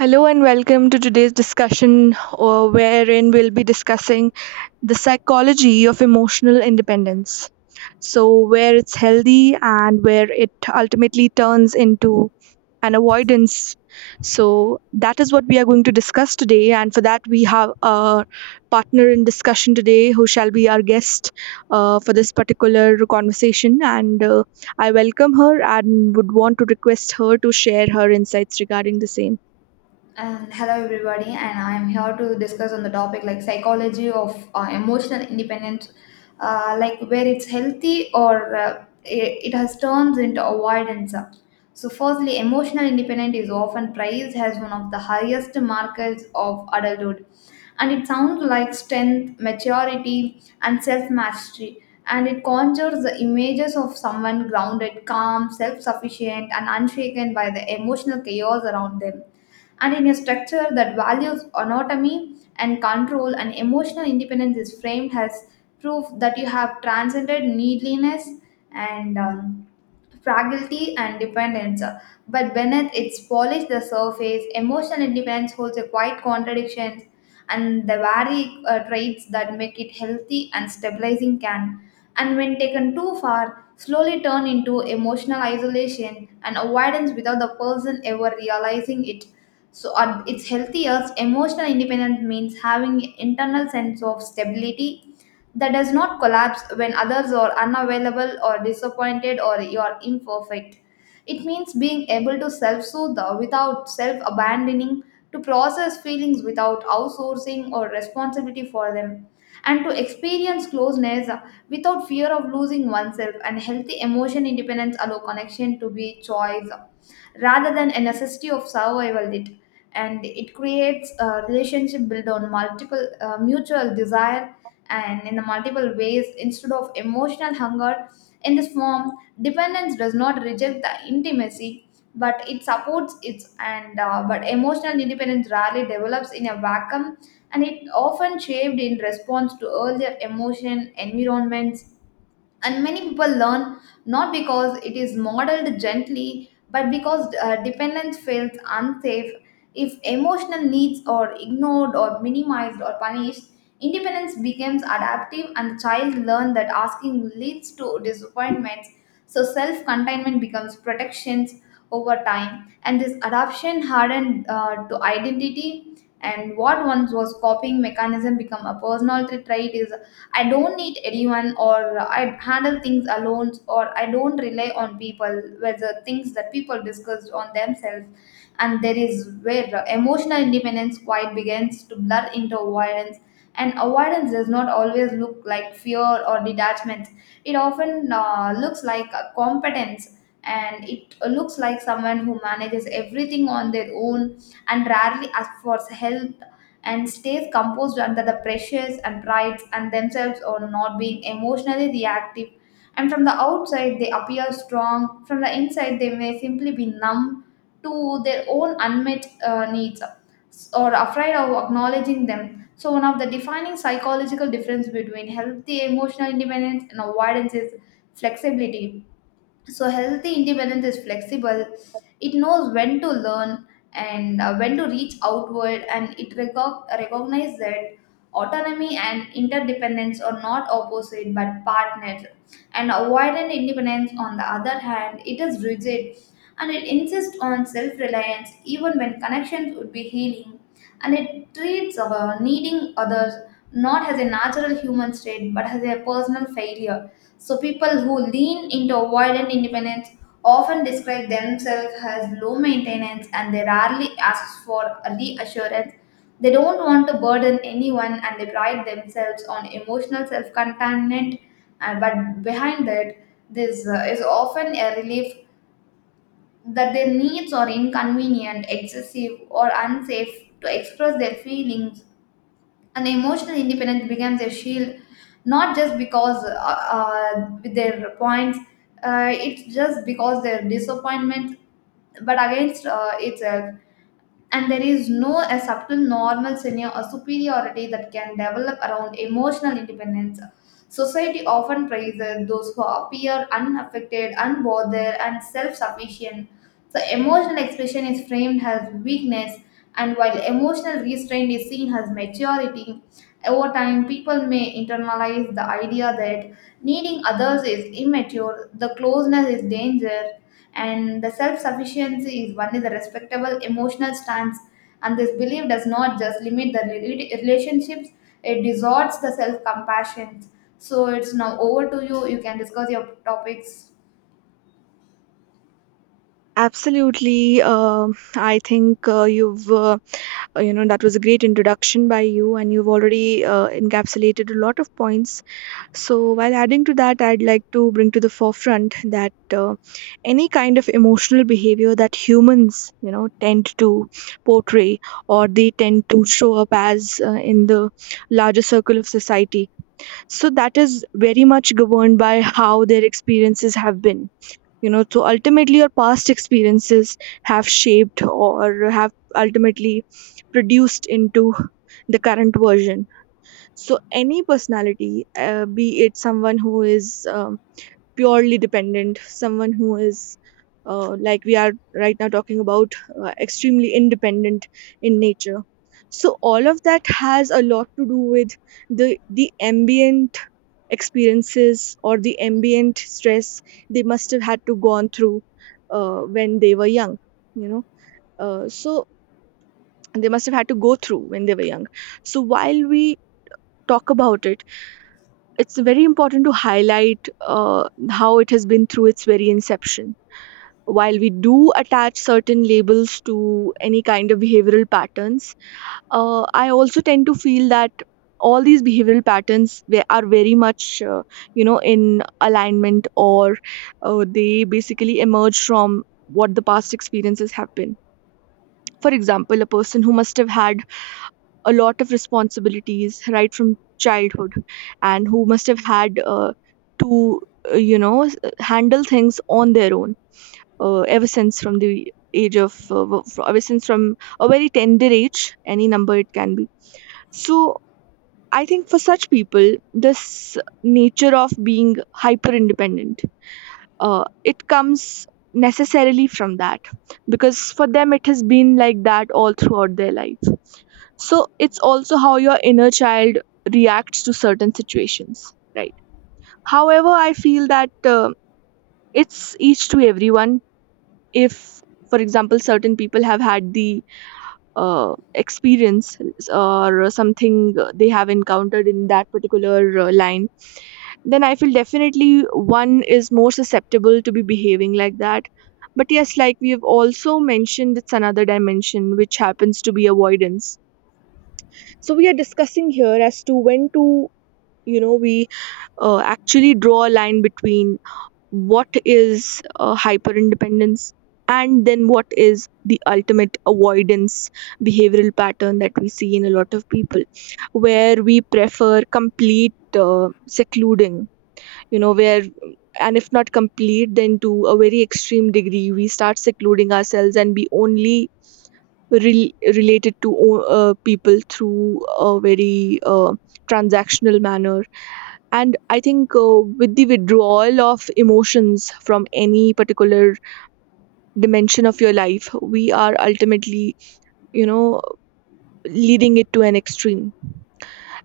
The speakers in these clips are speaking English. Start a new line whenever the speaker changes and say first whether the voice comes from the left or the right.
right: Hello and welcome to today's discussion, wherein we'll be discussing the psychology of emotional independence. So, where it's healthy and where it ultimately turns into an avoidance. So, that is what we are going to discuss today. And for that, we have a partner in discussion today who shall be our guest for this particular conversation. And I welcome her and would want to request her to share her insights regarding the same.
left: And hello everybody, and I am here to discuss on the topic like psychology of emotional independence, like where it's healthy or it has turns into avoidance. So, firstly, emotional independence is often praised as one of the highest markers of adulthood, and it sounds like strength, maturity, and self mastery. And it conjures the images of someone grounded, calm, self sufficient, and unshaken by the emotional chaos around them, and in a structure that values autonomy and control, and emotional independence is framed as proof that you have transcended needliness and fragility and dependence. But beneath its polished the surface, emotional independence holds a quiet contradiction, and the varied traits that make it healthy and stabilizing can, and when taken too far, slowly turn into emotional isolation and avoidance without the person ever realizing it. So at its healthiest, emotional independence means having internal sense of stability that does not collapse when others are unavailable or disappointed or you're imperfect. It means being able to self soothe without self abandoning, to process feelings without outsourcing or responsibility for them, and to experience closeness without fear of losing oneself. And healthy emotion independence allow connection to be choice rather than a necessity of survival. It and it creates a relationship built on multiple mutual desire and in the multiple ways instead of emotional hunger in this form. Dependence does not reject the intimacy, but it supports it. And but emotional independence rarely develops in a vacuum, and it often shaped in response to earlier emotion environments, and many people learn not because it is modeled gently, but because dependence feels unsafe. If emotional needs are ignored or minimized or punished, independence becomes adaptive, and the child learns that asking leads to disappointments. So self-containment becomes protections over time, and this adoption hardened to identity, and what once was copying mechanism become a personal trait is I don't need anyone, or I handle things alone, or I don't rely on people, whether things that people discuss on themselves. And there is where emotional independence quite begins to blur into avoidance. And avoidance does not always look like fear or detachment. It often looks like a competence, and it looks like someone who manages everything on their own and rarely asks for help and stays composed under the pressures and prides and themselves on not being emotionally reactive. And from the outside they appear strong, from the inside they may simply be numb to their own unmet needs or afraid of acknowledging them. So one of the defining psychological difference between healthy emotional independence and avoidance is flexibility. So healthy independence is flexible. It knows when to learn and when to reach outward, and it recognizes that autonomy and interdependence are not opposite but partners. And avoidant independence, on the other hand, it is rigid, and it insists on self-reliance even when connections would be healing, and it treats needing others not as a natural human state but as a personal failure. So people who lean into avoidant independence often describe themselves as low maintenance, and they rarely ask for a reassurance. They don't want to burden anyone and they pride themselves on emotional self-containment. And but behind that, this is often a relief that their needs are inconvenient, excessive, or unsafe to express their feelings. And emotional independence becomes a shield, not just because with their points, it's just because their disappointment, but against itself. And there is no a subtle normal senior or superiority that can develop around emotional independence. Society often praises those who appear unaffected unbothered and self-sufficient. So, emotional expression is framed as weakness, and while emotional restraint is seen as maturity, over time people may internalize the idea that needing others is immature, the closeness is danger, and the self sufficiency is only the respectable emotional stance. And this belief does not just limit the relationships, it distorts the self compassion. So, it's now over to you. You can discuss your topics.
right: Absolutely. I think you know, that was a great introduction by you, and you've already encapsulated a lot of points. So, while adding to that, I'd like to bring to the forefront that uh, any kind of emotional behavior that humans, you know, tend to portray or they tend to show up as in the larger circle of society. So, that is very much governed by how their experiences have been, you know, so ultimately your past experiences have shaped or have ultimately produced into the current version. So any personality, be it someone who is purely dependent, someone who is, like we are right now talking about, extremely independent in nature. So all of that has a lot to do with the ambient experiences or the ambient stress they must have had to gone through when they were young. You know, so they must have had to go through when they were young. So while we talk about it, it's very important to highlight how it has been through its very inception. While we do attach certain labels to any kind of behavioral patterns, I also tend to feel that all these behavioral patterns, they are very much, in alignment, or they basically emerge from what the past experiences have been. For example, a person who must have had a lot of responsibilities right from childhood and who must have had to handle things on their own ever since from the age of ever since from a very tender age, any number it can be. So I think for such people, this nature of being hyper independent, it comes necessarily from that because for them it has been like that all throughout their life. So it's also how your inner child reacts to certain situations, right? However, I feel that uh, it's each to everyone. If, for example, certain people have had the experience or something they have encountered in that particular line, then I feel definitely one is more susceptible to be behaving like that. But yes, like we have also mentioned, it's another dimension which happens to be avoidance. So we are discussing here as to when to, you know, we actually draw a line between what is hyper independence and then what is the ultimate avoidance behavioral pattern that we see in a lot of people, where we prefer complete secluding, you know, where, and if not complete, then to a very extreme degree we start secluding ourselves, and we only related to people through a very transactional manner. And I think, with the withdrawal of emotions from any particular dimension of your life, we are ultimately, you know, leading it to an extreme.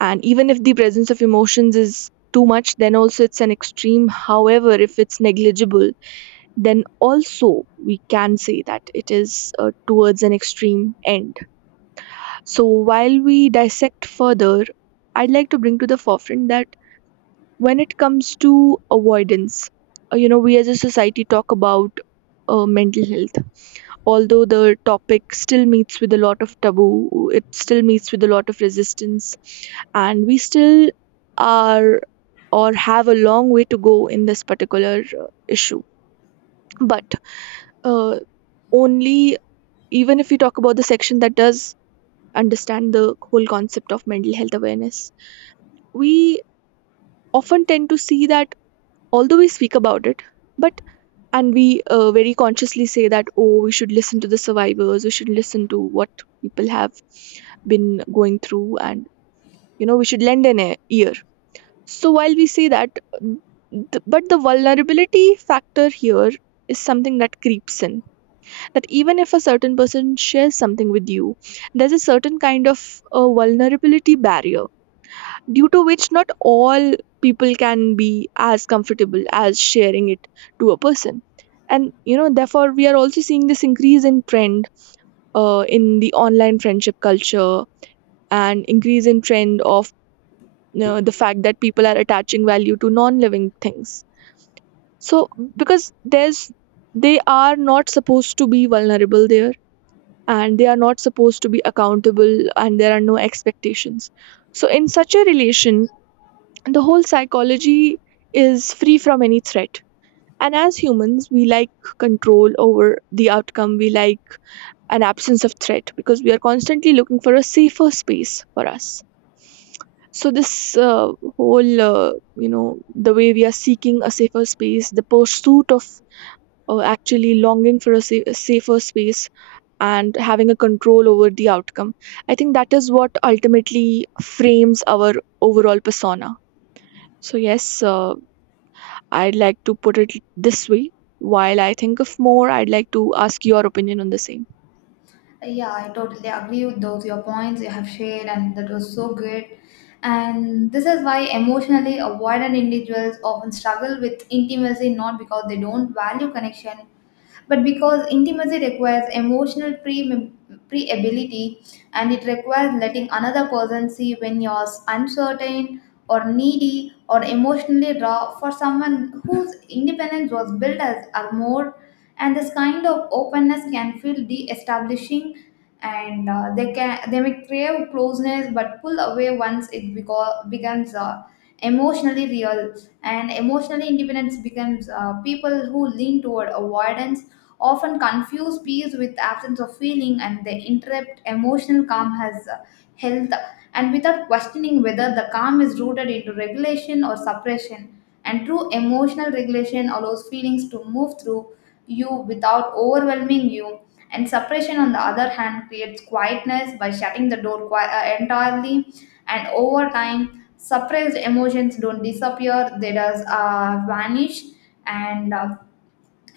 right: And even if the presence of emotions is too much, then also it's an extreme. However, if it's negligible, then also we can say that it is towards an extreme end. So while we dissect further, I'd like to bring to the forefront that when it comes to avoidance, you know, we as a society talk about mental health. Although the topic still meets with a lot of taboo, it still meets with a lot of resistance, and we still are, or have a long way to go in this particular issue. But, uh, only even if we talk about the section that does understand the whole concept of mental health awareness, we often tend to see that although we speak about it, but and we very consciously say that, oh, we should listen to the survivors, we should listen to what people have been going through, and, you know, we should lend an ear. So while we say that, but the vulnerability factor here is something that creeps in, that even if a certain person shares something with you, there's a certain kind of vulnerability barrier, due to which not all people can be as comfortable as sharing it to a person. And, you know, therefore we are also seeing this increase in trend in the online friendship culture and increase in trend of, you know, the fact that people are attaching value to non-living things. So because there's, they are not supposed to be vulnerable there, and they are not supposed to be accountable, and there are no expectations. So in such a relation, the whole psychology is free from any threat. And as humans, we like control over the outcome, we like an absence of threat because we are constantly looking for a safer space for us. So, this whole, the way we are seeking a safer space, the pursuit of actually longing for a, a safer space and having a control over the outcome, I think that is what ultimately frames our overall persona. So, yes, I'd like to put it this way. While I think of more, I'd like to ask your opinion on the same.
left: Yeah, I totally agree with those your points you have shared, and that was so great. And this is why emotionally avoidant individuals often struggle with intimacy, not because they don't value connection, but because intimacy requires emotional pre pre ability, and it requires letting another person see when you're uncertain or needy or emotionally raw. For someone whose independence was built as armor, and this kind of openness can feel de-establishing, and they can they may crave closeness but pull away once it becomes emotionally real. And emotionally independence becomes people who lean toward avoidance often confuse peace with absence of feeling, and they interrupt emotional calm as health and without questioning whether the calm is rooted into regulation or suppression. And true emotional regulation allows feelings to move through you without overwhelming you, and suppression on the other hand creates quietness by shutting the door entirely. And over time suppressed emotions don't disappear, they just vanish. And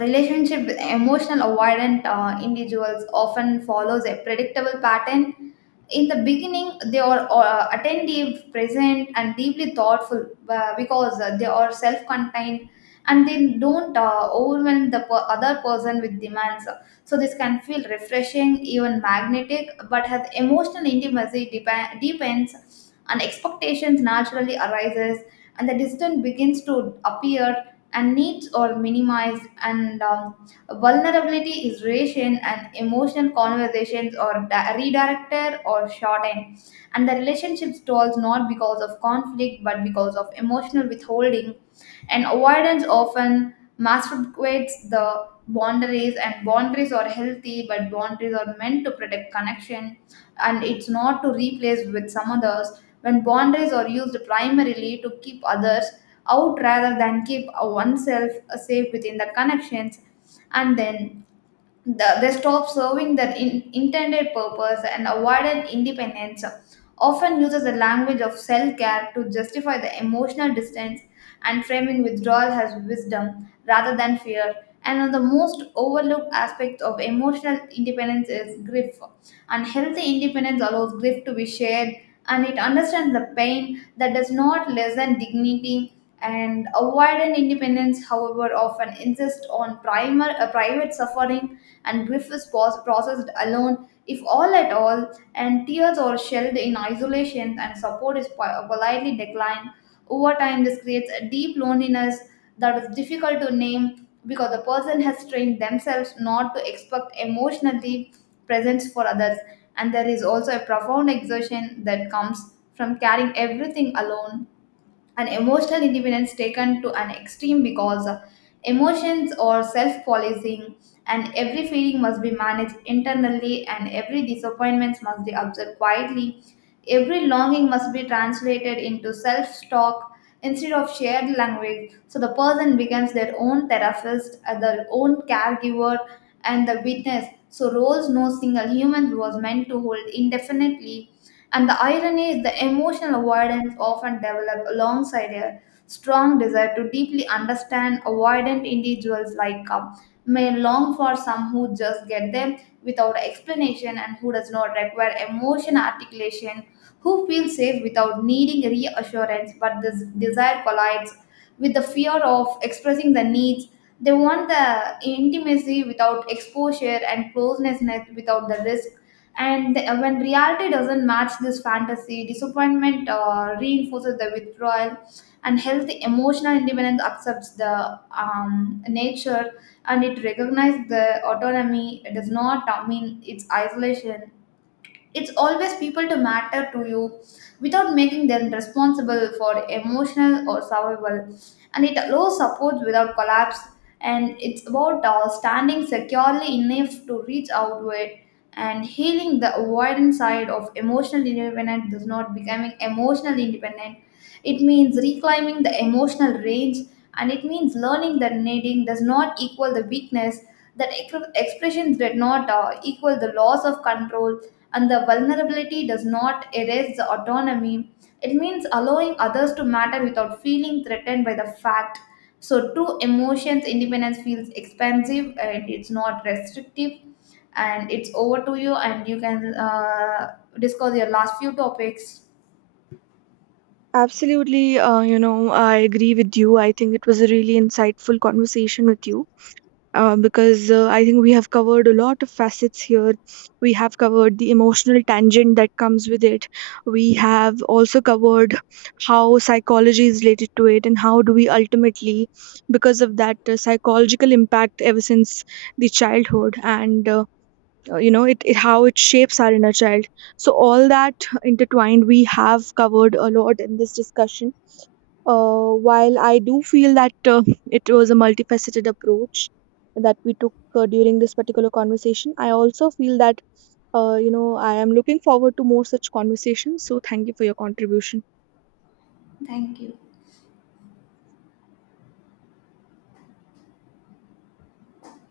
left: relationship with emotional avoidant individuals often follows a predictable pattern. In the beginning they are attentive present and deeply thoughtful because they are self-contained, and they don't overwhelm the other person with demands. So this can feel refreshing, even magnetic, but has emotional intimacy depends on expectations naturally arises, and the distance begins to appear, and needs are minimized, and vulnerability is rationed, and emotional conversations are redirected or shortened. And the relationship stalls not because of conflict but because of emotional withholding. And avoidance often masquerades the boundaries, and boundaries are healthy, but boundaries are meant to protect connection, and it's not to replace with some others. When boundaries are used primarily to keep others out rather than keep oneself safe within the connections, and then they stop serving their intended purpose. And avoidant independence often uses the language of self-care to justify the emotional distance and framing withdrawal as wisdom rather than fear. And one of the most overlooked aspects of emotional independence is grief. And healthy independence allows grief to be shared, and it understands the pain that does not lessen dignity. And avoidant independence, however, often insists on primer, private suffering, and grief is processed alone, if all at all, and tears are shed in isolation, and support is politely declined. Over time, this creates a deep loneliness that is difficult to name because the person has trained themselves not to expect emotionally presence for others. And there is also a profound exhaustion that comes from carrying everything alone, and emotional independence taken to an extreme because emotions are self-policing, and every feeling must be managed internally, and every disappointment must be observed quietly, every longing must be translated into self-talk instead of shared language. So the person becomes their own therapist, their own caregiver and the witness, so roles no single human was meant to hold indefinitely. And the irony is the emotional avoidance often develops alongside a strong desire to deeply understand. Avoidant individuals like may long for some who just get them without explanation and who does not require emotion articulation, who feel safe without needing reassurance, but this desire collides with the fear of expressing the needs. They want the intimacy without exposure and closeness without the risk. And when reality doesn't match this fantasy, disappointment reinforces the withdrawal. And healthy emotional independence accepts the nature, and it recognizes the autonomy. It does not mean it's isolation, it's always people to matter to you without making them responsible for emotional or survival, and it allows support without collapse, and it's about standing securely enough to reach outward. And healing the avoidance side of emotional independence does not becoming emotional independent, it means reclaiming the emotional range, and it means learning that needing does not equal the weakness, that expressions did not equal the loss of control, and the vulnerability does not erase the autonomy. It means allowing others to matter without feeling threatened by the fact. So, true emotions independence feels expansive and it's not restrictive. And it's over to you, and you can discuss your last few topics.
right: Absolutely. You know, I agree with you. I think it was a really insightful conversation with you, because I think we have covered a lot of facets here. We have covered the emotional tangent that comes with it. We have also covered how psychology is related to it and how do we ultimately, because of that psychological impact ever since the childhood, and you know, it, how it shapes our inner child. So all that intertwined, we have covered a lot in this discussion. While I do feel that it was a multifaceted approach that we took during this particular conversation, I also feel that, you know, I am looking forward to more such conversations. So thank you for your contribution.
left: Thank you.